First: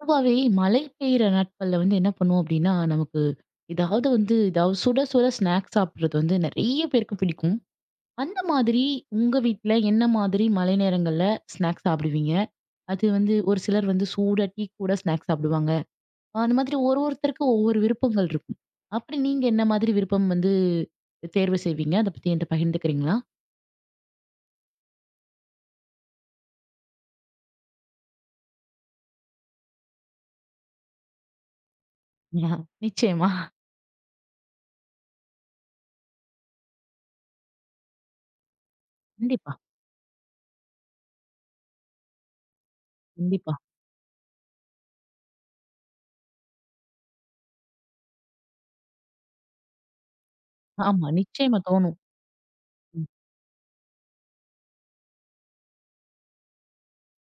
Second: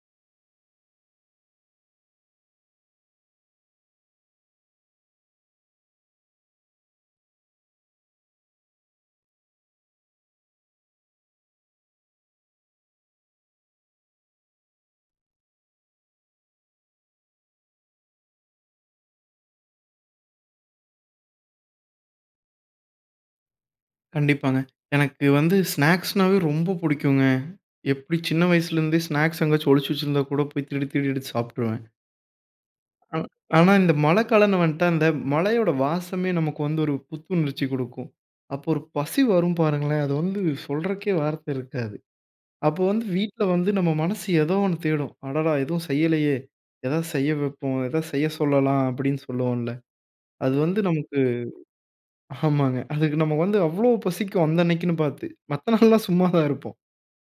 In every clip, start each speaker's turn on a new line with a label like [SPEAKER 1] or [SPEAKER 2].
[SPEAKER 1] பொதுவாவே மழை பெய்ற நாட்கள்ல வந்து என்ன பண்ணுவோம்? அப்படின்னா, நமக்கு எதாவது வந்து எதாவது சுட சுட ஸ்நாக்ஸ் சாப்பிடுறது வந்து நிறைய பேருக்கு பிடிக்கும். அந்த மாதிரி உங்க வீட்ல என்ன மாதிரி மழை நேரங்கள்ல ஸ்நாக்ஸ் சாப்பிடுவீங்க? அது வந்து, ஒரு சிலர் வந்து சூடா டீ கூட ஸ்நாக்ஸ் சாப்பிடுவாங்க. அ அந்த மாதிரி ஒரு ஒருத்தருக்கும் ஒவ்வொரு விருப்பங்கள் இருக்கும். அப்படி நீங்க என்ன மாதிரி விருப்பம் வந்து, அ தேர்வு செய்வீங்க? அத பத்தி என்ட்ட பகிர்ந்துக்கிறீங்களா?
[SPEAKER 2] கண்டிப்பாங்க. எனக்கு வந்து ஸ்நாக்ஸ்னாவே ரொம்ப புடிக்குங்க. எப்படி சின்ன வயசுலருந்தே ஸ்நாக்ஸ் எங்கேயாச்சும் ஒளிச்சு வச்சிருந்தா கூட, போய் திருடி திருடி எடுத்து சாப்ட்டுருவேன். ஆனா
[SPEAKER 1] நிச்சயமா.
[SPEAKER 2] ஆனா இந்த மழைக்காலம்ன்னு வந்துட்டா, அந்த மழையோட வாசமே நமக்கு வந்து ஒரு புத்துணர்ச்சி குடுக்கும். அப்போ ஒரு பசி
[SPEAKER 1] கண்டிப்பா.
[SPEAKER 2] வரும் பாருங்களேன், அது வந்து சொல்றக்கே வார்த்தை இருக்காது. அப்போ வந்து வீட்ல
[SPEAKER 1] கண்டிப்பா.
[SPEAKER 2] வந்து நம்ம மனசு ஏதோ ஒண்ணு தேடும். "அடடா எதுவும் செய்யலையே! எதாவது செய்ய வெப்போம் எதாவது செய்ய சொல்லலாம்," அப்படின்னு சொல்லுவோம்ல, அது வந்து
[SPEAKER 1] ஆமா,
[SPEAKER 2] நமக்கு
[SPEAKER 1] நிச்சயமா தோணும்.
[SPEAKER 2] ஆமாங்க.
[SPEAKER 1] ம்.
[SPEAKER 2] அதுக்கு நம்ம வந்து அவ்வளோ பசிக்கும். அந்த அன்னைக்குன்னு பாத்து. மத்த நாள்லாம் சும்மாதான் இருப்போம்.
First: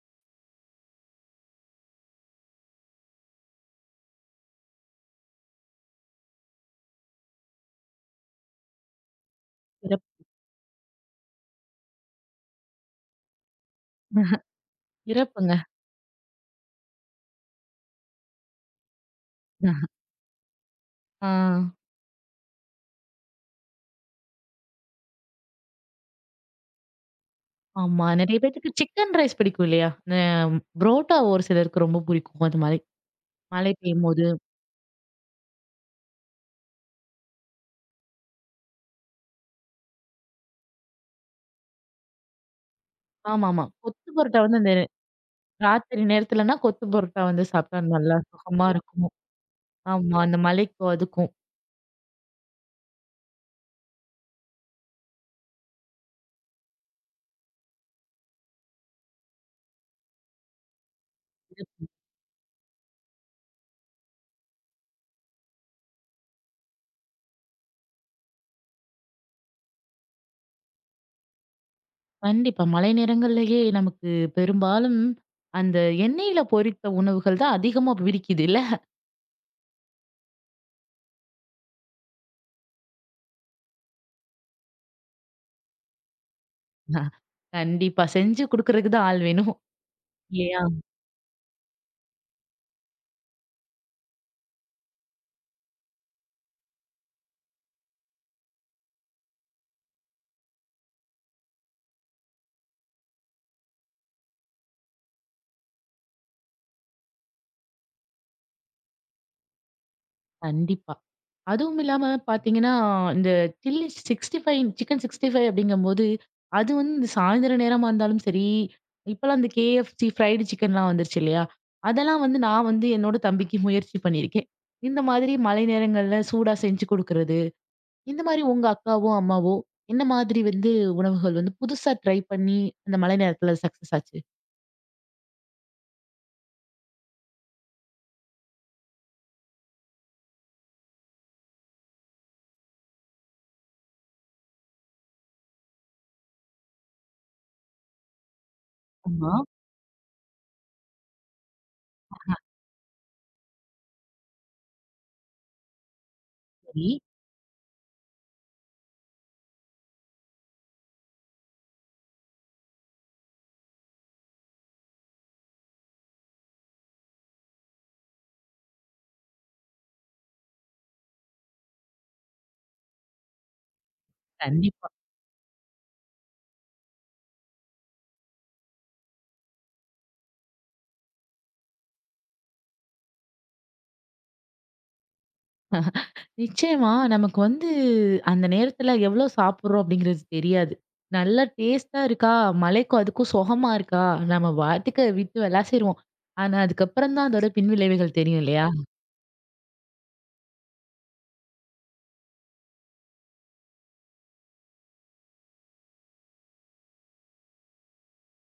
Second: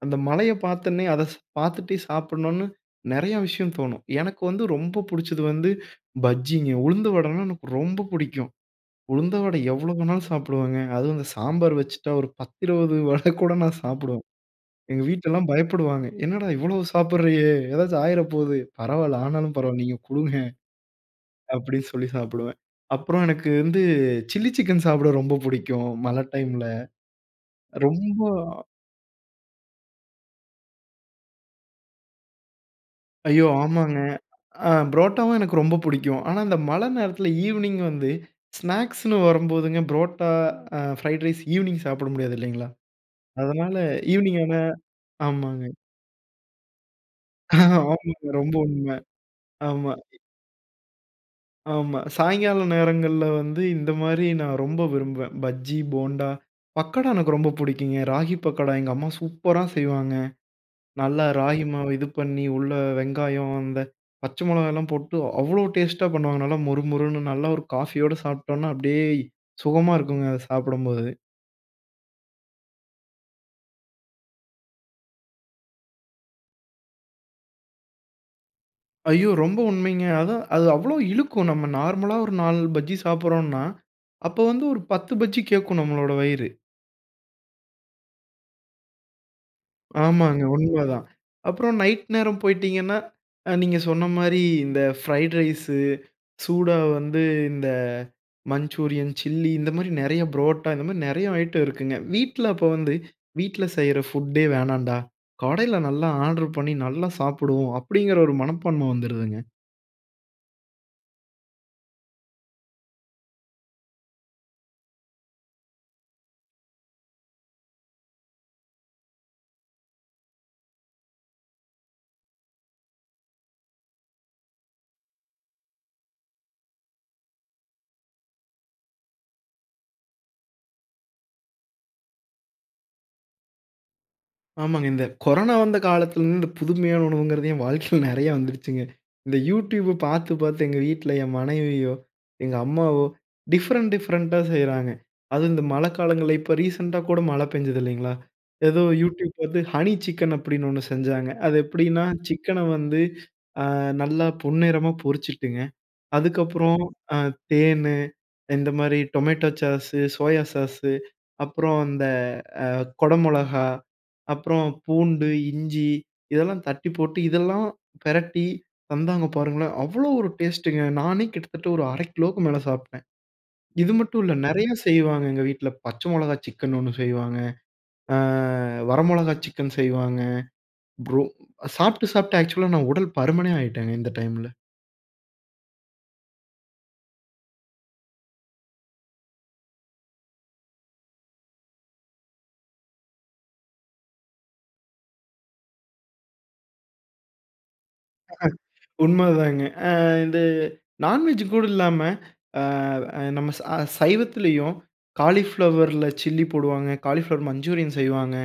[SPEAKER 2] அந்த மழையை பார்த்தன்னே அத பாத்துட்டே சாப்பிடணுன்னு நெறையா விஷயம் தோணும். எனக்கு வந்து ரொம்ப புடிச்சது வந்து பஜ்ஜிங்க. உளுந்து வடைனா எனக்கு ரொம்ப புடிக்கும். உளுந்த வடை எவ்வளோ
[SPEAKER 1] சிறப்பு.
[SPEAKER 2] வேணாலும் சாப்பிடுவேங்க. அதுவும் இந்த சாம்பார் வெச்சுட்டா, ஒரு 10, 20 வடை கூட நான் சாப்பிடுவேன். எங்க வீட்லலாம்
[SPEAKER 1] சிறப்புங்க
[SPEAKER 2] பயப்படுவாங்க. "என்னடா இவ்வளோ சாப்பிடுறயே! எதாச்சும் ஆயிர போது" "பரவால்ல, ஆனாலும் பரவால்ல நீங்க குடுங்க"
[SPEAKER 1] ஆ.
[SPEAKER 2] அப்படி சொல்லி சாப்பிடுவேன். அப்புறம் எனக்கு வந்து, சில்லி சிக்கன் சாப்பிட ரொம்ப புடிக்கும். மழை டைம்ல.
[SPEAKER 1] ஆமா.
[SPEAKER 2] ரொம்ப
[SPEAKER 1] நெறைய பேத்துக்கு சிக்கன் ரைஸ் பிடிக்கும் இல்லையா? ந புரோட்டா ஒரு சிலருக்கு ரொம்ப புடிக்கும். அது மாரி,
[SPEAKER 2] ஐயோ!
[SPEAKER 1] மழை
[SPEAKER 2] ஆமாங்க.
[SPEAKER 1] பெய்யும்போது
[SPEAKER 2] அ புரோட்டாவும் எனக்கு ரொம்ப புடிக்கும். ஆனா, இந்த மழை நேரத்தில ஈவ்னிங் வந்து, ஸ்நாக்ஸ்னு வரும்போதுங்க, ப்ரோட்டா, அ ஃப்ரைட் ரைஸ், ஈவினிங் சாப்பிட முடியாது இல்லைங்களா?
[SPEAKER 1] ஆமா ஆமா.
[SPEAKER 2] அதனால
[SPEAKER 1] கொத்து பரோட்டா
[SPEAKER 2] ஈவினிங்கான
[SPEAKER 1] வந்து, அந்த
[SPEAKER 2] ஆமாங்க.
[SPEAKER 1] ராத்திரி நேரத்துலனா, கொத்து புரோட்டா வந்து சாப்பிட்டா
[SPEAKER 2] ஆமா
[SPEAKER 1] நல்லா
[SPEAKER 2] ரொம்ப
[SPEAKER 1] சுகமா
[SPEAKER 2] உண்மை.
[SPEAKER 1] இருக்கும்.
[SPEAKER 2] ஆமா.
[SPEAKER 1] ஆமா. அந்த மழைக்கும் அதுக்கும்
[SPEAKER 2] ஆமா. சாயங்கால நேரங்கள்ல வந்து இந்தமாரி நான் ரொம்ப விரும்புவேன். பஜ்ஜி, போன்டா, பக்கோடா எனக்கு ரொம்ப பிடிக்குங்க. ராகி பக்கோடா எங்க அம்மா சூப்பரா செய்வாங்க. நல்லா ராகி
[SPEAKER 1] [unintelligible]
[SPEAKER 2] மாவு இது பண்ணி உள்ள வெங்காயம் அந்த பச்சை மொளகால்லாம் போட்டு அவ்வளவு டேஸ்ட்டா பண்ணுவாங்க. நல்லா மொறு மொறுன்னு நல்லா ஒரு காஃபியோட சாப்பிட்டோன்னா, அப்பிடியே சுகமா இருக்குங்க. அத சாப்பிடும்போது.
[SPEAKER 1] கண்டிப்பா. மழை நேரங்கள்லயே நமக்கு பெரும்பாலும் அந்த எண்ணெயில பொரித்த உணவுகள் தான் அதிகமா பிடிக்குதுல்ல
[SPEAKER 2] ஐயோ! ரொம்ப உண்மைங்க. அதான், அது அவ்வளவு இழுக்கும் நம்ம நார்மலா ஒரு 4 பஜ்ஜி சாப்பிட்றோன்னா, அப்போ வந்து ஒரு 10 பஜ்ஜி கேக்கும் நம்மளோட வயிறு.
[SPEAKER 1] கண்டிப்பா செஞ்சு குடுக்குறதுக்கு தான் ஆள் வேணும்
[SPEAKER 2] ஆமாங்க.
[SPEAKER 1] இல்லயா!
[SPEAKER 2] உண்ம தான். அப்புறம் நைட் நேரம் போயிட்டீங்கன்னா, அ நீங்க சொன்ன மாரி இந்த ஃப்ரைட் ரைஸ் சூடா வந்து இந்த மஞ்சூரியன் சில்லி இந்த மாரி நெறைய புரோட்டா இந்த மாரி நெறைய ஐட்டம் இருக்குங்க. வீட்ல அப்போ வந்து வீட்ல செய்ற ஃபுட்டே வேணான்டா, கடையில நல்லா ஆர்டர் பண்ணி நல்லா சாப்பிடுவோம். அப்பிடிங்கிற ஒரு மனப்பான்மை வந்துருதுங்க.
[SPEAKER 1] கண்டிப்பா. அதுவும் இல்லாம பார்த்தீங்கன்னா, இந்த சில்லி 65 சிக்கன் 65 அப்பிடிங்கம்போது, அது வந்து சாயந்தரம் நேரமா இருந்தாலும் சரி, இப்பலாம் இந்த கேஎஃப்சி, ஃப்ரைட் சிக்கன்லாம் வந்துருச்சு இல்லயா! அதெல்லாம் வந்து நான் வந்து என்னோட தம்பிக்கு முயற்சி பண்ணியிருக்கேன். இந்த மாதிரி மழை நேரங்கள்ல சூடா செஞ்சு குடுக்குறது, இந்தமாரி உங்க அக்காவோ! அம்மாவோ! என்ன மாதிரி வந்து உணவுகள் வந்து புதுசா ட்ரை பண்ணி அந்த மழை நேரத்தில சக்சஸ் ஆச்சு.
[SPEAKER 2] ஆமாங்க. இந்த கொரோனா வந்த காலத்தில இருந்து, இந்த புதுமையான உணவுங்கறது என் வாழ்க்கையில நெறையா வந்துருச்சுங்க. இந்த YouTube பாத்து, பாத்து எங்க வீட்டில என் மனைவியோ, எங்க அம்மாவோ, டிஃபரண்ட் டிஃபரண்ட்டா செய்றாங்க. அதுவும் இந்த மழைக்காலங்கள்ல இப்போ ரிசென்ட்டா கூட மழை பெஞ்சது இல்லைங்களா? ஏதோ YouTube
[SPEAKER 1] ஆம்மா!
[SPEAKER 2] பார்த்து "ஹனி சிக்கன்" அப்டின்னு 1 செஞ்சாங்க. அது எப்டினா, சிக்கன்ன வந்து ஆ நல்லா பொன்னிறமா பொறிச்சுட்டுங்க, அதுக்கப்புறம்
[SPEAKER 1] சரி.
[SPEAKER 2] அ தேன்னு, இந்த மாரி டொமேட்டோ ச்சாஸ்சு, சோயா சாஸ்சு அப்புறம் அந்த அ குடை மிளகாய், அப்புறம் பூண்டு, இஞ்சி இதெல்லாம் தட்டி போட்டு, இதெல்லாம் பெரட்டி தந்தாங்க பாருங்களேன். அவ்ளோ ஒரு டேஸ்ட்டுங்க, நானே கிட்டத்தட்ட ஒரு 1/2 கிலோக்கு மேலே சாப்ட்டேன். இது மட்டும் இல்ல, நெறைய
[SPEAKER 1] கண்டிப்பா.
[SPEAKER 2] செய்வாங்க எங்க வீட்ல. பச்சை மொளகா சிக்கன் 1 செய்வாங்க. ஆ வர மொளகா சிக்கன் செய்வாங்க, ப்ரோ சாப்பிட்டு சாப்பிட்டு ஆக்சுவலா நான் உடல் பருமனே ஆயுட்டேங்க இந்த டைமில.
[SPEAKER 1] நிச்சயமா நமக்கு வந்து, அந்த நேரத்தில, எவ்ளோ சாப்பிடுறோம்? அப்டிங்கிறது தெரியாது. நல்லா டேஸ்ட்டா இருக்கா? மழைக்கும் அதுக்கும் சொகமா இருக்கா? நம்ம வாட்டுக்கு விட்டு விலாசிருவோம். ஆனா அதுக்கப்புறம் தான் அதோட பின்விளைவுகள் தெரியும் இல்லையா?
[SPEAKER 2] உண்மதாங்க. ஆ இந்த நான்வெஜ் கூட இல்லாம, ஆ அ நம்ம சா சைவத்திலேயும் காலிஃப்ளவர்ல சில்லி போடுவாங்க, காலிஃப்ளவர் மஞ்சூரியன் செய்வாங்க,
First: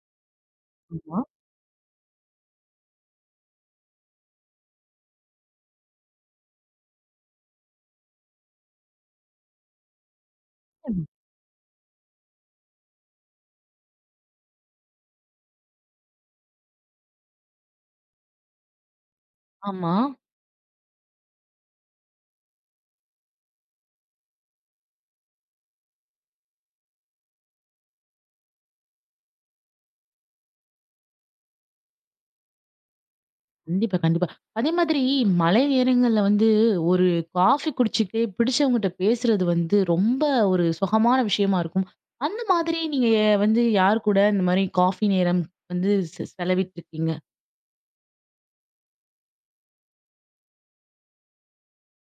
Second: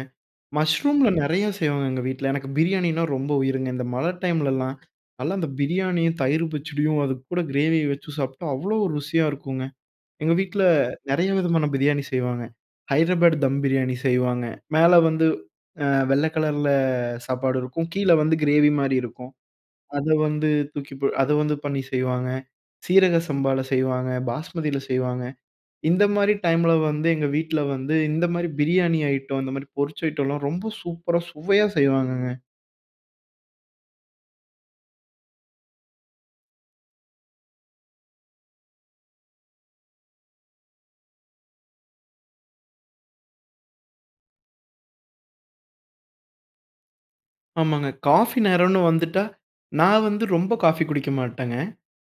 [SPEAKER 2] மஷ்ரூம்ல
[SPEAKER 1] ஆமா.
[SPEAKER 2] நெறையா செய்வாங்க எங்க வீட்ல. எனக்கு பிரியாணின்னா ரொம்ப உயிருங்க. இந்த மழை டைம்லலாம், நல்லா அந்த பிரியாணியும், தயிரும் பச்சடியும், அதுக்கு கூட கிரேவிய வச்சு சாப்ட்டா அவ்ளோ ருசியா இருக்குங்க. எங்க வீட்ல,
[SPEAKER 1] அம்.
[SPEAKER 2] நெறைய விதமான பிரியாணி செய்வாங்க, ஹைட்ராபேடு தம் பிரியாணி செய்வாங்க. மேல வந்து அ வெள்ளை கலர்ல சாப்பாடு இருக்கும். கீழே வந்து கிரேவி மாரி இருக்கும்.
[SPEAKER 1] ஆமா.
[SPEAKER 2] அத வந்து தூக்கி ப அத வந்து பண்ணி செய்வாங்க. சீரக சம்பால செய்வாங்க, பாஸ்மதியில செய்வாங்க. இந்த மாரி டைமில வந்து, எங்க வீட்ல வந்து இந்த மாரி பிரியாணி ஐட்டம், இந்த மாரி பொரிச்ச ஐட்டம்லாம் ரொம்ப சூப்பரா, சுவையா செய்வாங்கங்க.
[SPEAKER 1] கண்டிப்பா, கண்டிப்பா. அதே மாதிரி மழை நேரங்கள்ல வந்து ஒரு காஃபி குடிச்சிட்டே புடிச்சவங்ககிட்ட பேசுறது வந்து ரொம்ப ஒரு சுகமான விஷயமா இருக்கும். அந்த மாதிரி நீங்க வந்து யார் கூட இந்த மாதிரி காஃபி நேரம் வந்து செ செலவிட்டிருக்கீங்க?
[SPEAKER 2] ஆமாங்க. காஃபி நேரன்னு வந்துட்டா, நான் வந்து ரொம்ப காஃபி குடிக்க மாட்டேங்க.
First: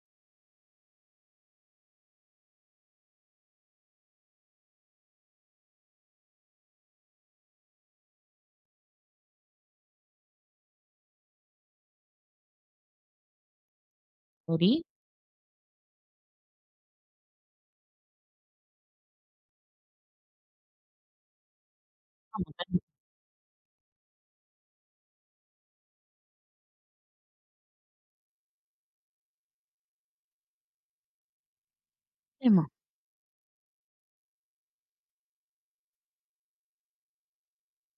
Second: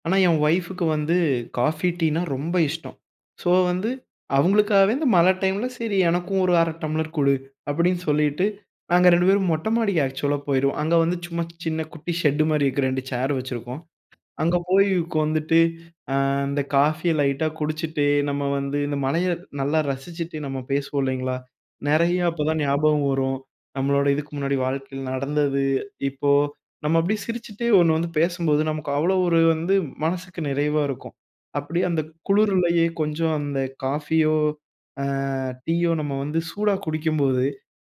[SPEAKER 2] ஆனா, என் ஒய்ஃப்க்கு வந்து காஃபி, டீன்னா ரொம்ப இஷ்டம். சோ, வந்து அவுங்களுக்காகவே வந்து மழை டைம்ல சரி எனக்கும் ஒரு 1/2 டம்ளர் குடு. அப்பிடின்னு சொல்லிட்டு, நாங்க 2 பேரும் மொட்டை மாடிக்கு ஆக்ஸூலா போயிருவோம். அங்க வந்து சும்மா சின்ன குட்டி ஷெட் மாரி இருக்கிற 2 சேர் வச்சிருக்கிறோம். அங்க
[SPEAKER 1] சரி.
[SPEAKER 2] போயி உக்காந்துட்டு, அ இந்த காஃபிய லைட்டா குடிச்சுட்டு, நம்ம வந்து இந்த மழைய நல்லா ரசிச்சுட்டு, நம்ம பேசுவோம் இல்லேங்களா? நெறைய அப்பதான்
[SPEAKER 1] ஆமாங்க.
[SPEAKER 2] ஞாபகம் வரும், நம்மளோட இதுக்கு முன்னாடி வாழ்க்கையில நடந்தது, இப்போ நம்ம அப்பிடியே சிரிச்சிட்டே 1 வந்து பேசும்போது நமக்கு அவ்ளோ ஒரு வந்து மனசுக்கு நிறைவா இருக்கும். அப்பிடியே அந்த
[SPEAKER 1] நிச்சயமா.
[SPEAKER 2] குளுருலயே கொஞ்சம் அந்த காஃபியோ! அ டீயோ! நம்ம வந்து சூடா குடிக்கும்போது,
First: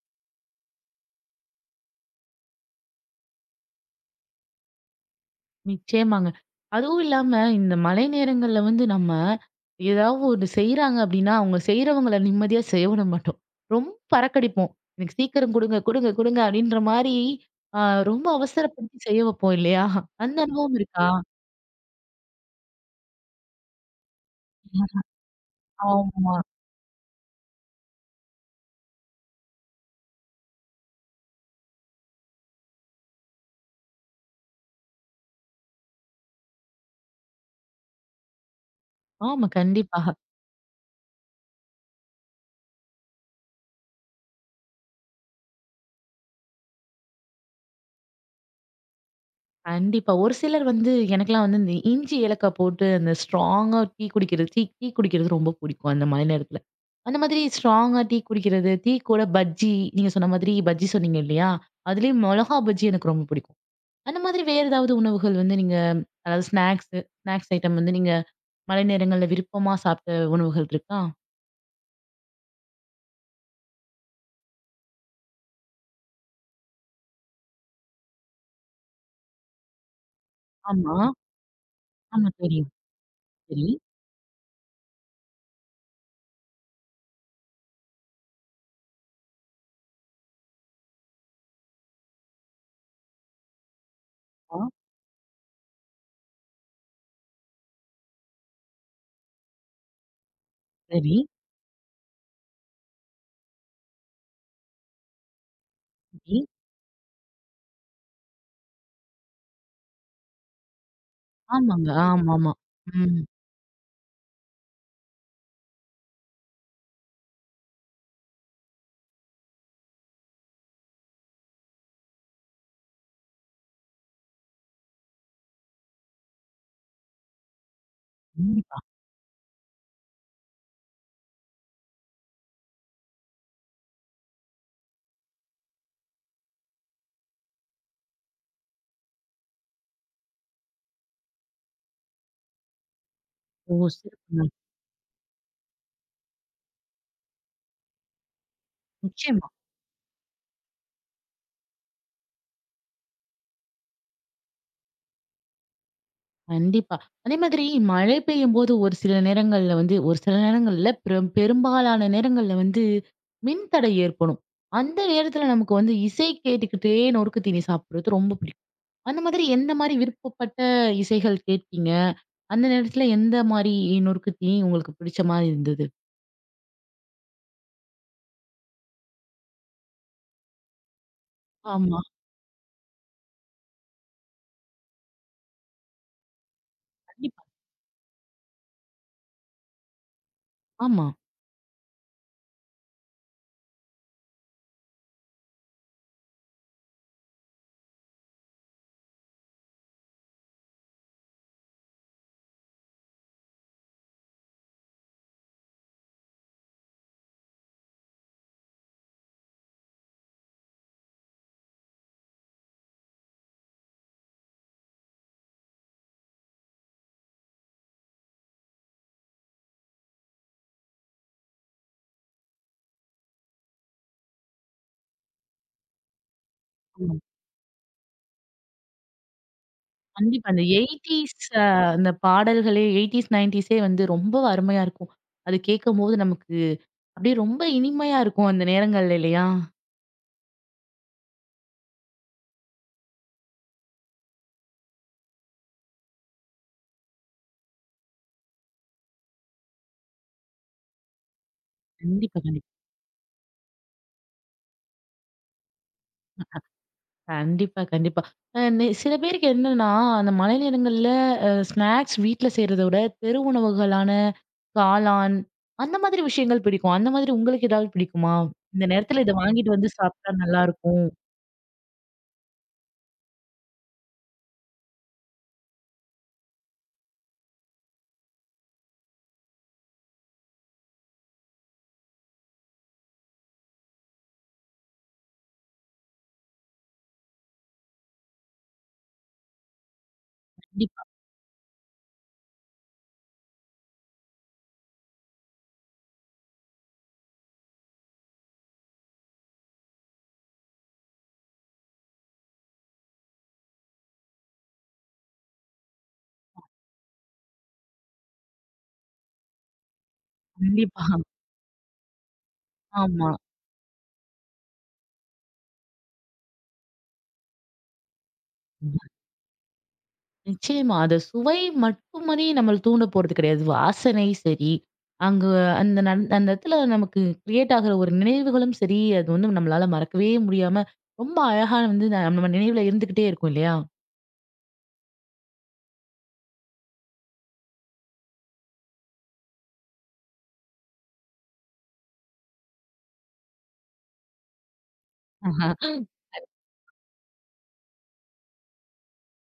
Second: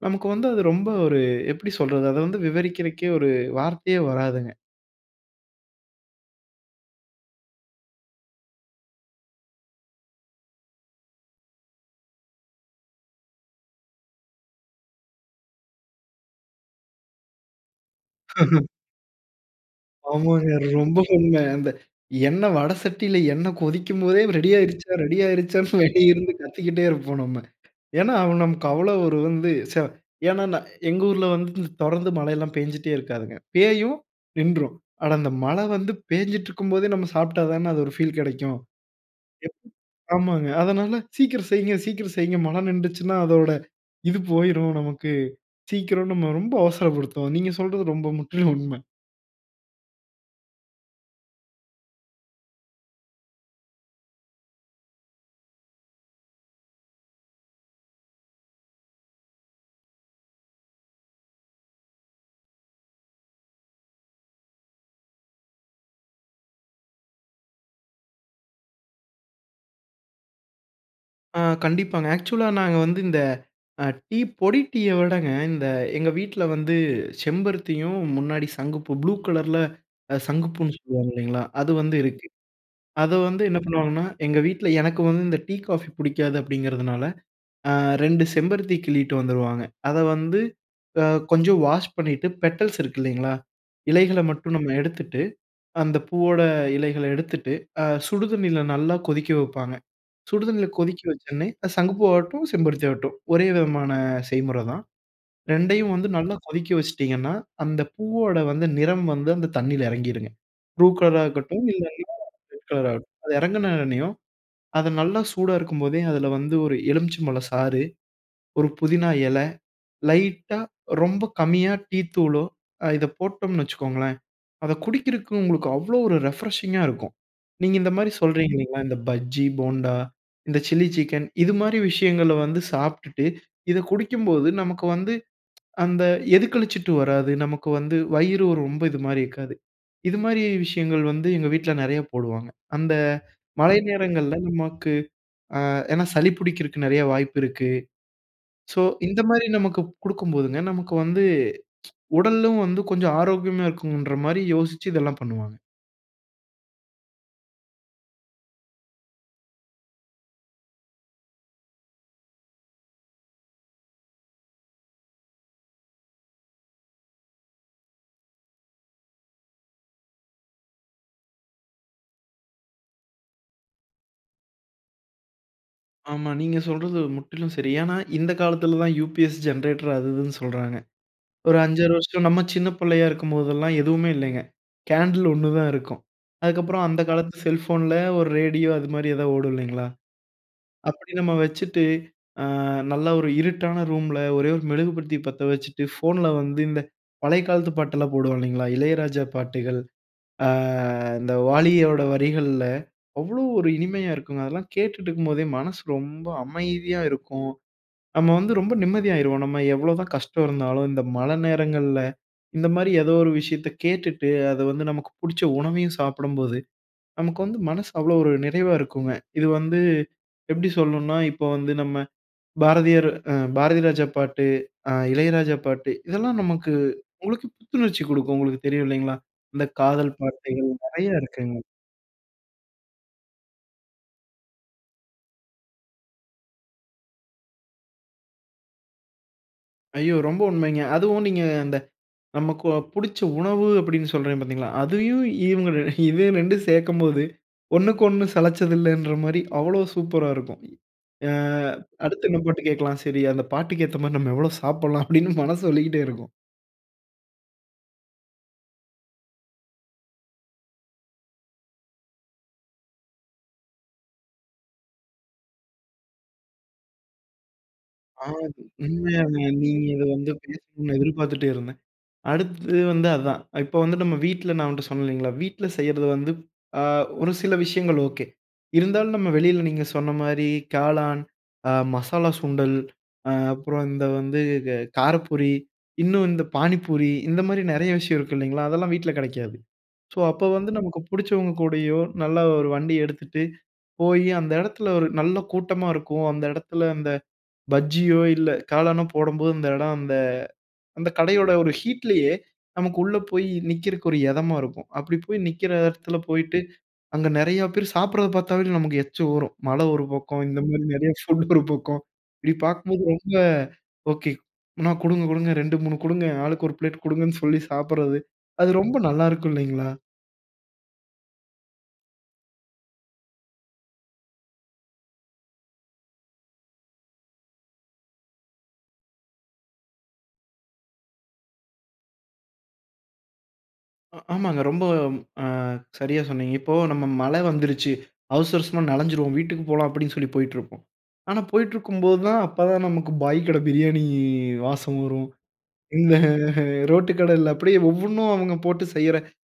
[SPEAKER 2] நமக்கு வந்து அது ரொம்ப ஒரு எப்பிடி சொல்றது? அத வந்து விவரிக்கிறக்கே ஒரு வார்த்தையே வராதுங்க.
[SPEAKER 1] நிச்சயமாங்க. அதுவும் இல்லாம இந்த மழை நேரங்கள்ல வந்து நம்ம ஏதாவது ஒண்ணு செய்றாங்க அப்டின்னா, அவங்க செய்றவங்களை நிம்மதியா செய்ய விட மாட்டோம். ரொம்ப பறக்கடிப்போம் எனக்கு சீக்கிரம் குடுங்க குடுங்க குடுங்க அப்படின்ற மாரி ரொம்ப ஆ அவசரப்படுத்தி செய்ய வைப்போம் இல்லையா? அந்த
[SPEAKER 2] ஆமாங்க
[SPEAKER 1] அனுபவம்
[SPEAKER 2] ரொம்ப
[SPEAKER 1] இருக்கா?
[SPEAKER 2] உண்ம. அந்த எண்ணெய் வட சட்டில எண்ணெய் கொதிக்கும் போதே, ரெடியாகிடுச்சா? ரெடி ஆகிடுச்சான்னு வெளிய இருந்து
[SPEAKER 1] ஆமா.
[SPEAKER 2] கத்திக்கிட்டே இருப்போம் நம்ம. ஏன்னா, நமக்கு அவ்வளோ ஒரு வந்து ச ஏன்னா நா எங்க ஊரில வந்து தொடர்ந்து மழைலாம் பெஞ்சுகிட்டே இருக்காதுங்க. பேயும் நின்றும். ஆனா அந்த மழை வந்து பேஞ்சிட்டு இருக்கும் போதே நம்ம சாப்பிட்டா தானே அது ஒரு ஃபீல் கிடைக்கும்.
[SPEAKER 1] ஆமா
[SPEAKER 2] [unintelligible]
[SPEAKER 1] கண்டிப்பா.
[SPEAKER 2] ஆமாங்க. அதனால சீக்கிரம் செய்யுங்க, சீக்கிரம் செய்யுங்க மழை நின்றுச்சுனா அதோட இது போயுரும் நமக்கு. சீக்கிரம் நம்ம ரொம்ப அவசரப்படுத்துவோம். நீங்க சொல்றது ரொம்ப முற்றிலும் உண்ம.
[SPEAKER 1] கண்டிப்பா. ஒரு சிலர் வந்து எனக்கெல்லாம் வந்து இந்த இஞ்சி, ஏலக்காய் போட்டு அந்த ஸ்ட்ராங்கா டீ குடிக்கிறது தீ டீ குடிக்கிறது ரொம்ப பிடிக்கும் அந்த மாரி நேரத்தில அந்த மாதிரி ஸ்ட்ராங்கா டீ குடிக்கிறது, டீ கூட பஜ்ஜி, நீங்க சொன்ன மாதிரி பஜ்ஜி சொன்னீங்க இல்லையா? அதுலேயம் மொளகா பஜ்ஜி எனக்கு ரொம்ப பிடிக்கும். அந்த மாதிரி வேற ஏதாவது உணவுகள் வந்து நீங்க அதாவது ஸ்நாக்ஸ் ஸ்நாக்ஸ் ஐட்டம் வந்து நீங்க மழை நேரங்கள்ல விருப்பமா சாப்பிட்ட உணவுகள் இருக்கா?
[SPEAKER 2] ஆ கண்டிப்பாங்க. ஆக்சுவலா நாங்க வந்து இந்த டீ, பொடி டீய விடங்க, இந்த எங்க வீட்ல வந்து செம்பருத்தியும் முன்னாடி சங்குப்பூ ப்ளூ கலர்ல சங்குப்பூன்னு
[SPEAKER 1] ஆமா.
[SPEAKER 2] சொல்லுவாங்க இல்லைங்களா? அது வந்து இருக்கு.
[SPEAKER 1] ஆமா தெரியும்.
[SPEAKER 2] அத வந்து என்ன
[SPEAKER 1] சரி.
[SPEAKER 2] பண்ணுவாங்கன்னா, எங்க வீட்ல எனக்கு வந்து இந்த டீ, காஃபி பிடிக்காது அப்டிங்கிறதுனால ஆ 2 செம்பருத்தி கிள்ளிட்டு வந்துருவாங்க, அத வந்து ஆ கொஞ்சம் வாஷ் பண்ணிட்டு பெட்டல்ஸ் இருக்கு இல்லைங்களா? இலைகள மட்டும்
[SPEAKER 1] ஆ.
[SPEAKER 2] நம்ம எடுத்துட்டு, அந்த பூவோட இலைகள எடுத்துட்டு அ சுடுதண்ணீல நல்லா கொதிக்க வைப்பாங்க. சுடு தண்ணீல கொதிக்க வைச்ச
[SPEAKER 1] சரி.
[SPEAKER 2] உடனே சங்குப்பூ ஆகட்டும், செம்பருத்தி ஆகட்டும் ஒரே விதமான செய்முறை தான். 2யும் வந்து நல்லா
[SPEAKER 1] சரி.
[SPEAKER 2] கொதிக்க வைச்சுடீங்கனா, அந்த பூவோட வந்து நிறம் வந்து அந்த தண்ணீல இறங்கிடும்ங்க. ப்ளூ கலர்ரா இருக்கட்டும் இல்ல
[SPEAKER 1] ஆமாங்க,
[SPEAKER 2] [unintelligible]
[SPEAKER 1] ஆமாமா.
[SPEAKER 2] ரெட் கலர் ஆகட்டும்.
[SPEAKER 1] ம்.
[SPEAKER 2] அது இறங்கின உடனேயும் அது நல்லா சூடா இருக்கும் போதே அதில வந்து ஒரு எலுமிச்சை பழம் சாறு. ஒரு புதினா இலை, லைட்டா, ரொம்ப கம்மியா டீ தூளோ, இத போட்டோம்ன்னு வச்சுக்கொள்ளுங்களேன். அத குடிக்கறதுக்கு உங்களுக்கு அவ்வளோ ஒரு ரிப்ரஷிங்கா இருக்கும். நீங்க இந்த மாரி சொல்றீங்க
[SPEAKER 1] கண்டிப்பா.
[SPEAKER 2] இல்லைங்களா இந்த பஜ்ஜி போண்டா, இந்த சில்லி சிக்கன் இது மாரி விஷயங்கள வந்து சாப்பிட்டுட்டு இதை குடிக்கும்போது, நமக்கு வந்து, அந்த எது கழிச்சுட்டு வராது நமக்கு வந்து வயிறு ரொம்ப இது மாரி இருக்காது. இது மாரி விஷயங்கள் வந்து எங்க வீட்ல நிறைய போடுவாங்க. அந்த மழை
[SPEAKER 1] ஓ
[SPEAKER 2] நேரங்கள்ல
[SPEAKER 1] சிறப்புங்க.
[SPEAKER 2] நமக்கு ஆ ஏன்னா சளி பிடிக்கிறதுக்கு நிறைய வாய்ப்பு இருக்கு. சோ, இந்த மாரி
[SPEAKER 1] நிச்சயமா.
[SPEAKER 2] நமக்கு குடுக்கும்போதுங்க நமக்கு வந்து உடலும் வந்து கொஞ்சம் ஆரோக்கியமா இருக்கும்ங்கற மாரி யோசிச்சு இதெல்லாம் பண்ணுவாங்க.
[SPEAKER 1] கண்டிப்பா. அதேமாதிரி மழை பெய்யும்போது ஒரு சில நேரங்கள்ல வந்து ஒரு சில நேரங்கள் இல்ல, ப்ர பெரும்பாலான நேரங்கள்ல வந்து மின்தடை ஏற்படும். அந்த நேரத்தில நமக்கு வந்து இசை கேட்டுக்கிட்டே நொறுக்கு தீனி சாப்பிட்றது ரொம்ப பிடிக்கும். அந்த மாதிரி எந்தமாரி விருப்பப்பட்ட இசைகள் கேட்பீங்க? அந்த நேரத்தில எந்தமாரி நொறுக்கு தீனி உங்களுக்கு பிடிச்சமாரி இருந்தது?
[SPEAKER 2] ஆமா. நீங்க சொல்றது முற்றிலும் சரி. ஏன்னா, இந்த காலத்தில தான் யூபிஎஸ், ஜனரேட்டர் அது இதுன்னு சொல்றாங்க. ஒரு 5, 6
[SPEAKER 1] ஆமா.
[SPEAKER 2] வருஷ நம்ம சின்ன பிள்ளையா இருக்கும்போதெல்லாம் எதுவுமே இல்லேங்க. கேண்டில் ஒன்னு தான் இருக்கும். அதுக்கப்புறம் அந்த காலத்து
[SPEAKER 1] கண்டிப்பா.
[SPEAKER 2] செல்ஃபோன்ல ஒரு ரேடியோ அதுமாரி ஏதா ஓடும் இல்லேங்களா!
[SPEAKER 1] ஆமா.
[SPEAKER 2] அப்பிடி நம்ம வச்சிட்டு, ஆ நல்ல ஒரு இருட்டான ரூம்ல ஒரே ஒரு மெழுகுவர்த்தி பத்த வச்சிட்டு ஃபோன்ல வந்து இந்த பழைய காலத்து பாட்டெல்லாம் போடுவான் இல்லேங்களா! இளையராஜா பாட்டுகள் ஆ இந்த வாலியோட வரிகள்ல அவ்ளோ ஒரு இனிமையாக இருக்குங்க. அதெல்லாம் கேட்டுட்டு இருக்கும்போதே மனசு ரொம்ப அமைதியா இருக்கும். நம்ம வந்து ரொம்ப நிம்மதியாயிருவோம். நம்ம எவ்ளோ தான் கஷ்டம் இருந்தாலும் இந்த மழை நேரங்கள்ல, இந்தமாரி ஏதோ ஒரு விஷயத்த கேட்டுட்டு அது வந்து நமக்கு பிடித்த உணவையும் சாப்பிடும்போது, நமக்கு வந்து மனசு அவ்வளவு ஒரு நிறைவாக இருக்குங்க. இது வந்து எப்பிடி சொல்லணுன்னா, இப்ப வந்து நம்ம பாரதியர், அ பாரதிராஜா பாட்டு அ இளையராஜா பாட்டு இதெல்லாம் நமக்கு
[SPEAKER 1] ம்.
[SPEAKER 2] உங்களுக்கு புத்துணர்ச்சி கொடுக்கும். உங்களுக்கு தெரியும் இல்லேங்களா! அந்த காதல்
[SPEAKER 1] கண்டிப்பா. அந்த
[SPEAKER 2] பாட்டுகள் நிறைய
[SPEAKER 1] 80s
[SPEAKER 2] இருக்குங்க.
[SPEAKER 1] அ அந்த பாடல்களே 80s, 90s ஏ வந்து ரொம்ப அருமையா இருக்கும். அது கேட்கும்போது நமக்கு அப்பிடியே ரொம்ப இனிமையா இருக்கும், அந்த நேரங்கள்ல இல்லயா!
[SPEAKER 2] ஐயோ! ரொம்ப உண்மைங்க. அதுவும் நீங்க அந்த நமக்கு புடிச்ச உணவு அப்பிடின்னு சொல்றேன் பார்த்தீங்களா! அதையும் இவுங்க இது 2 ம் சேர்க்கும்போது ஒன்னுக்கு ஒன்னு சலச்சதில்லன்றமாரி அவ்ளோ சூப்பரா இருக்கும். அ அடுத்து
[SPEAKER 1] கண்டிப்பா,
[SPEAKER 2] என்ன பாட்டு
[SPEAKER 1] கண்டிப்பா.
[SPEAKER 2] கேட்கலாம். சரி அந்த பாட்டுக்கு ஏத்தமாரி நம்ம எவ்ளோ சாப்புட்லாம் அப்பிடின்னு மனசு சொல்லிக்கிட்டே இருக்கும்.
[SPEAKER 1] கண்டிப்பா, கண்டிப்பா. அ நெ சில பேருக்கு என்னன்னா, அந்த மழை நேரங்கள்ல அ ஸ்நாக்ஸ் வீட்ல செய்றத விட, தெரு உணவுகளான காளான் அந்த மாதிரி விஷயங்கள் பிடிக்கும். அந்த மாதிரி உங்களுக்கு எதாவது
[SPEAKER 2] ஆ,
[SPEAKER 1] பிடிக்குமா? இந்த நேரத்தில இத
[SPEAKER 2] உண்மையாங்க.
[SPEAKER 1] வாங்கிட்டு
[SPEAKER 2] நீங்க
[SPEAKER 1] வந்து
[SPEAKER 2] இத வந்து
[SPEAKER 1] சாப்பிட்டா
[SPEAKER 2] பேசணுன்னு
[SPEAKER 1] நல்லாயிருக்கும்.
[SPEAKER 2] எதிர்பார்த்துட்டே இருந்தேன். அடுத்தது வந்து அதான் இப்போ வந்துட்டு நம்ம வீட்ல நான் உன்ட்ட சொன்னேன் இல்லேங்களா! வீட்ல செய்யிறது வந்து அ ஒரு சில விஷயங்கள் ஓகே. இருந்தாலும் நம்ம வெளில நீங்க சொன்னமாரி காளான், அ மசாலா சுண்டல் அ அப்புறம் இந்த வந்து க காரப்பூரி இன்னும் இந்த பாணிபூரி இந்தமாரி நிறைய விஷயம் இருக்கு இல்லேங்களா! அதெல்லாம் வீட்ல கெடைக்காது. ஸோ, அப்போ வந்து நமக்கு
[SPEAKER 1] கண்டிப்பா.
[SPEAKER 2] பிடிச்சவங்க கூடயோ! நல்லா ஒரு வண்டி எடுத்துட்டு போய் அந்த இடத்துல ஒரு நல்ல கூட்டமா இருக்கும். அந்த இடத்துல அந்த பஜ்ஜியோ! இல்ல காளானோ! போடும்போது அந்த இடம் அந்த அந்த கடையோட ஒரு ஹீட்லயே நமக்கு உள்ளே போய் நிற்கிறக்கு ஒரு இதமா இருக்கும். அப்பிடி போய் நிக்கிற இடத்துல போயிட்டு, அங்க நிறையா பேரு சாப்பிட்றத பார்த்தாவே நமக்கு எச்சி வரும். மழ ஒரு பக்கம் இந்த மாரி
[SPEAKER 1] கண்டிப்பா
[SPEAKER 2] நிறைய ஃபுட் ஒரு பக்கம், இப்பிடி பார்க்கும்போது
[SPEAKER 1] ஆமா.
[SPEAKER 2] ரொம்ப ஓகே. அண்ணா! குடுங்க! குடுங்க 2, 3 கொடுங்க. ஆளுக்கு ஒரு பிளேட் கொடுங்கன்னு சொல்லி சாப்பிட்றது அது ரொம்ப நல்லாயிருக்கும், இல்லேங்களா!
[SPEAKER 1] நிச்சயமா. அத சுவை மட்டுமாரி நம்மள தூண்ட போறது கெடையாது. வாசனை சரி, அங்கே அந்த நந் அந்த இடத்துல நமக்கு கிரியேட் ஆகிற ஒரு நினைவுகளும் சரி, அது வந்து நம்மளால மறக்கவே முடியாம, ரொம்ப அழகா வந்து நம்ம நினைவில இருந்துகிட்டே இருக்கும் இல்லயா!
[SPEAKER 2] அ ஆமாங்க. ரொம்ப அ சரியா சொன்னீங்க. இப்போ நம்ம மழை வந்துருச்சு. அவசர, அவசரமா நனஞ்சிருவோம் வீட்டுக்கு போலாம் அப்பிடின்னு சொல்லி போயிட்டு இருப்போம். ஆனா, போயிட்டிருக்கும்போது தான் அப்ப தான் நமக்கு பாய் கடை பிரியாணி வாசம் வரும்.
[SPEAKER 1] ஆஹா! அம்.
[SPEAKER 2] இந்த ரோட்டு கடையில அப்பிடியே ஒவ்வொன்னும் அவுங்க போட்டு செய்ற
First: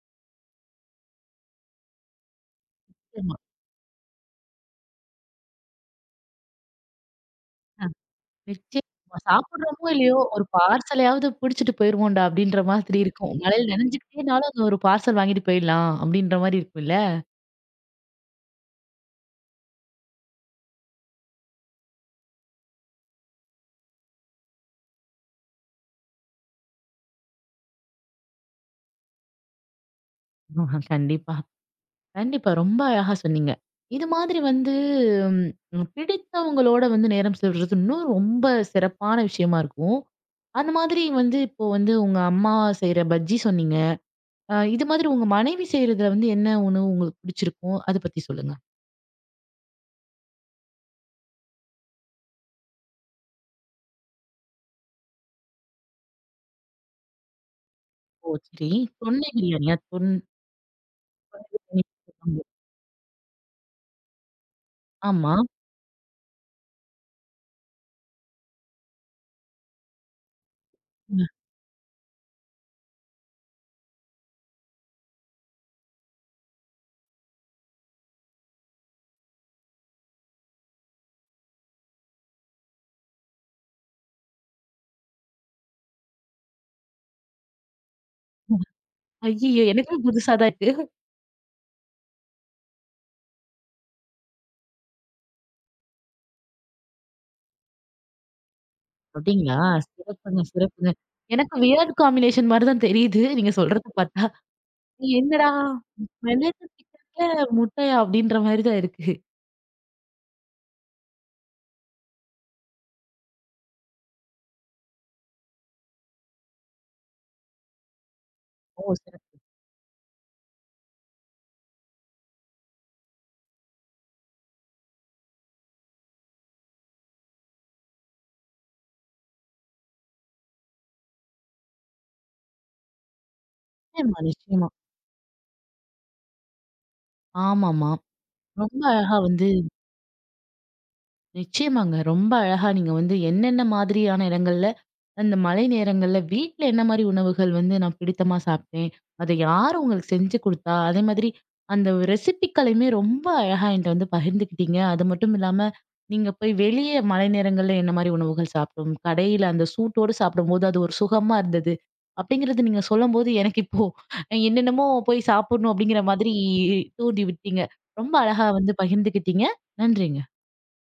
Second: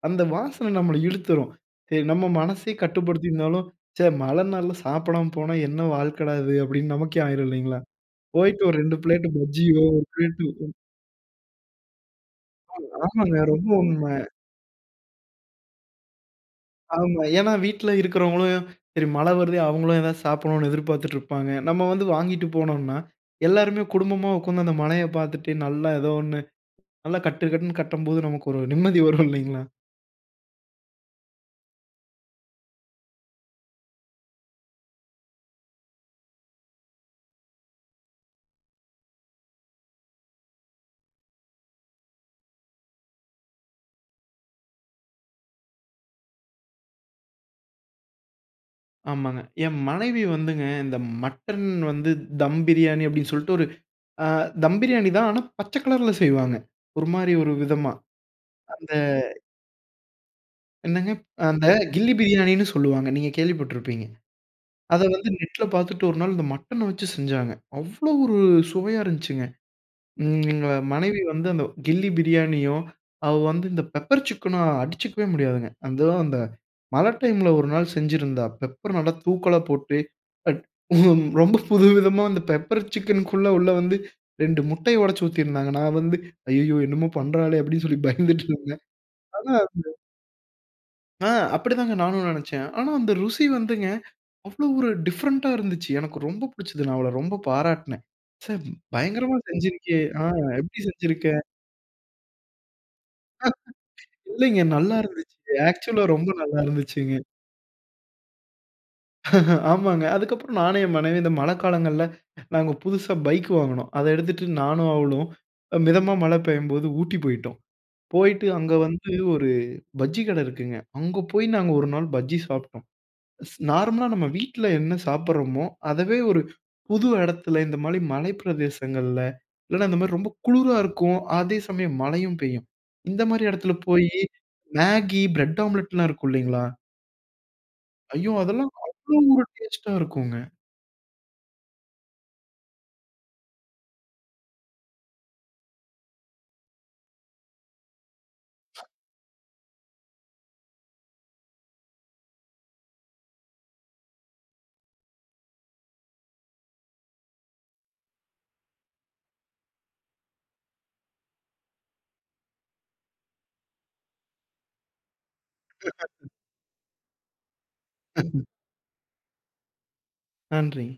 [SPEAKER 2] அந்த வாசனை நம்மள இழுத்துரும். சரி. நம்ம மனசே கட்டுப்படுத்தி
[SPEAKER 1] ஆமா.
[SPEAKER 2] இருந்தாலும் ச்சே! மழ நாள்ல சாப்பிடாம போனா என்ன வாழ்க்கடா! இது அப்பிடின்னு நமக்கே ஆயிரும் இல்லேங்களா?
[SPEAKER 1] ஆ.
[SPEAKER 2] போயிட்டு ஒரு
[SPEAKER 1] வச்சி
[SPEAKER 2] 2
[SPEAKER 1] அ
[SPEAKER 2] பிளேட் பஜ்ஜியோ
[SPEAKER 1] சாப்பிடுறோமோ!
[SPEAKER 2] 1
[SPEAKER 1] இல்லயோ!
[SPEAKER 2] பிளேட்
[SPEAKER 1] ஒரு
[SPEAKER 2] ம்.
[SPEAKER 1] பார்சலையாவது பிடிச்சிட்டு போயிருவோன்டா அப்பிடின்ற
[SPEAKER 2] அ
[SPEAKER 1] மாதிரி இருக்கும்.
[SPEAKER 2] ஆமாங்க ரொம்ப
[SPEAKER 1] மழையில
[SPEAKER 2] உண்மை.
[SPEAKER 1] நனைஞ்சுகிட்டே இருந்தாலும், அங்க ஒரு பார்சல் வாங்கிட்டு போயிட்லாம் அப்பிடின்ற மாரி இருக்கும்ல.
[SPEAKER 2] ஆமா. ஏன்னா வீட்ல இருக்கிறவங்களும், சரி மழ வருதே! அவங்களும் ஏதாவது சாப்பிடணுன்னு எதிர்பார்த்துட்டு இருப்பாங்க. நம்ம வந்து வாங்கிட்டு போனோன்னா, எல்லோருமே குடும்பமா உட்கார்ந்து அந்த மழைய பார்த்துட்டு நல்லா ஏதோ 1 நல்லா கட்டு கட்டுன்னு கட்டம்போது, நமக்கு ஒரு நிம்மதி வரும் இல்லேங்களா?
[SPEAKER 1] கண்டிப்பா. கண்டிப்பா ரொம்ப அழகா சொன்னீங்க. இது மாதிரி வந்து ம் பிடித்தவங்களோட வந்து நேரம் செலவிடுறது இன்னும் ரொம்ப சிறப்பான விஷயமா இருக்கும். அந்த மாதிரி வந்து இப்போ வந்து உங்க அம்மா செய்ற பஜ்ஜி சொன்னீங்க. அ இது மாதிரி உங்க மனைவி செய்றதுல வந்து என்ன உணவு உங்களுக்கு பிடிச்சிருக்கும்? அத பத்தி சொல்லுங்க.
[SPEAKER 2] ஆமாங்க. என் மனைவி வந்துங்க, இந்த மட்டன் வந்து தம் பிரியாணி அப்பிடின்னு சொல்ட்டு ஒரு ஆ தம் பிரியாணி தான். ஆனா, பச்ச கலர்ல செய்வாங்க. ஒருமாரி ஒரு விதமா.
[SPEAKER 1] ஓ சரி
[SPEAKER 2] அந்த
[SPEAKER 1] தொன்னை பிரியாணியா? தொன்
[SPEAKER 2] என்னங்க? அந்த கில்லி
[SPEAKER 1] [unintelligible]
[SPEAKER 2] பிரியாணின்னு சொல்லுவாங்க. நீங்க கேள்விப்பட்டிருப்பீங்க. அத வந்து
[SPEAKER 1] ஆமா.
[SPEAKER 2] நெட்ல பார்த்துட்டு ஒரு நாள் இந்த மட்டன வச்சு செஞ்சாங்க, அவ்ளோ ஒரு சுவையா இருந்துச்சுங்க. ம். எங்க
[SPEAKER 1] அ.
[SPEAKER 2] மனைவி வந்து, அந்த கில்லி பிரியாணியும், அவ வந்து இந்த பெப்பர் சிக்கனும் அடிச்சுக்கவே முடியாதுங்க. அந்தோ, அந்த மழை டைம் ல ஒரு நாள் செஞ்சிருந்தா, பெப்பர் நல்லா தூக்கலா போட்டு. அ ரொம்ப புது விதமா அந்த பெப்பர் சிக்கனுக்குள்ளே உள்ளே வந்து 2 முட்டைய ஒடச்சு ஊத்திருந்தாங்க. நான் வந்து ஐய்யயோ! என்னமோ பண்றாளே! அப்பிடின்னு சொல்லி பயந்துட்டு
[SPEAKER 1] ஆ,
[SPEAKER 2] இருந்தேன் ஆனா,
[SPEAKER 1] ஐயய்ய!
[SPEAKER 2] அந்த
[SPEAKER 1] எனக்குமே புதுசாக தான் இருக்கு.
[SPEAKER 2] ஆ அப்பிடி தாங்க நானும் நினைச்சேன். ஆனா, அந்த ருசி வந்துங்க அவ்ளோ ஒரு டிஃபரண்ட்டா இருந்துச்சு. எனக்கு ரொம்ப புடிச்சது. நான் அவள ரொம்ப பாராட்னேன். ச்சே! பயங்கரமா
[SPEAKER 1] அப்பிடிங்களா!
[SPEAKER 2] செஞ்சிருக்கியே! ஆ
[SPEAKER 1] சிறப்புங்க,
[SPEAKER 2] எப்பிடி
[SPEAKER 1] சிறப்புங்க.
[SPEAKER 2] செஞ்சிருக்க?
[SPEAKER 1] எனக்கு வியர்ட் காம்பினேஷன் மாரி தான் தெரியுது. நீங்க சொல்றத பார்த்தா.
[SPEAKER 2] இல்லேங்க. நல்லா இருந்துச்சு.
[SPEAKER 1] என்னடா!
[SPEAKER 2] ஆக்ஸூலா ரொம்ப நல்லா
[SPEAKER 1] மிளகு
[SPEAKER 2] இருந்துச்சுங்க.
[SPEAKER 1] சிக்கன்ல முட்டையா! அப்பிடின்றமாரி தான் இருக்கு.
[SPEAKER 2] ஆமாங்க. அதுக்கப்புறம் நானும் என் மனைவியும் இந்த மழைக்காலங்கள்ல நாங்க புதுசா பைக் வாங்கினோம். அதை எடுத்துட்டு நானும், அவளும் அ மிதமா மழை பெய்யும்போது, ஊட்டி போயிட்டோம். போயிட்டு அங்க
[SPEAKER 1] ஓ!
[SPEAKER 2] வந்து
[SPEAKER 1] சிறப்பு!
[SPEAKER 2] ஒரு பஜ்ஜி கடை இருக்குங்க. அங்கே போய் நாங்க ஒரு நாள் பஜ்ஜி சாப்பிட்டோம். நார்மலா நம்ம வீட்டில என்ன சாப்பிடுறோமோ! அதவே ஒரு புது இடத்துல, இந்தமாரி மலை பிரதேசங்கள்ல இல்லன்னா, இந்த மாரி ரொம்ப குளிரா இருக்கும். அதே சமயம், மழையும் பெய்யும். இந்த மாரி இடத்துல போயி
[SPEAKER 1] நிச்சயமா, நிச்சயமா.
[SPEAKER 2] மேகி, பிரெட் ஆம்லெட்லாம் இருக்கும் இல்லேங்களா!
[SPEAKER 1] ஆமா, ஆமா,
[SPEAKER 2] ஐயோ! அதெல்லாம்
[SPEAKER 1] ரொம்ப அழகா
[SPEAKER 2] அவ்வளவு ஒரு
[SPEAKER 1] வந்து
[SPEAKER 2] டேஸ்ட்டா இருக்கும்ங்க.
[SPEAKER 1] நிச்சயமாங்க. ரொம்ப அழகா நீங்க வந்து என்னென்ன மாதிரியான இடங்கள்ல, அந்த மழை நேரங்கள்ல, வீட்ல என்னமாரி உணவுகள் வந்து, நான் பிடித்தமா சாப்பிட்டேன். அதை யார் உங்களுக்கு செஞ்சு குடுத்தா? அதே மாதிரி, அந்த ரெசிபிக்களையுமே ரொம்ப அழகா என்ட்ட வந்து பகிர்ந்துக்கிட்டீங்க. அது மட்டும் இல்லாம, நீங்க போய் வெளியே மழை நேரங்கள்ல என்னமாரி உணவுகள் சாப்பிடும் கடையில அந்த சூட்டோட சாப்பிடும்போது அது ஒரு சுகமா இருந்தது. அப்பிடிங்கிறது நீங்க சொல்லும்போது எனக்கு இப்போ, என்னென்னமோ போய் சாப்பிடணும் அப்பிடிங்கிற மாதிரி தூண்டி விட்டீங்க. ரொம்ப
[SPEAKER 2] [unintelligible]
[SPEAKER 1] அழகா வந்து பகிர்ந்துக்கிட்டீங்க. நன்றிங்க.
[SPEAKER 2] நன்றிங்க.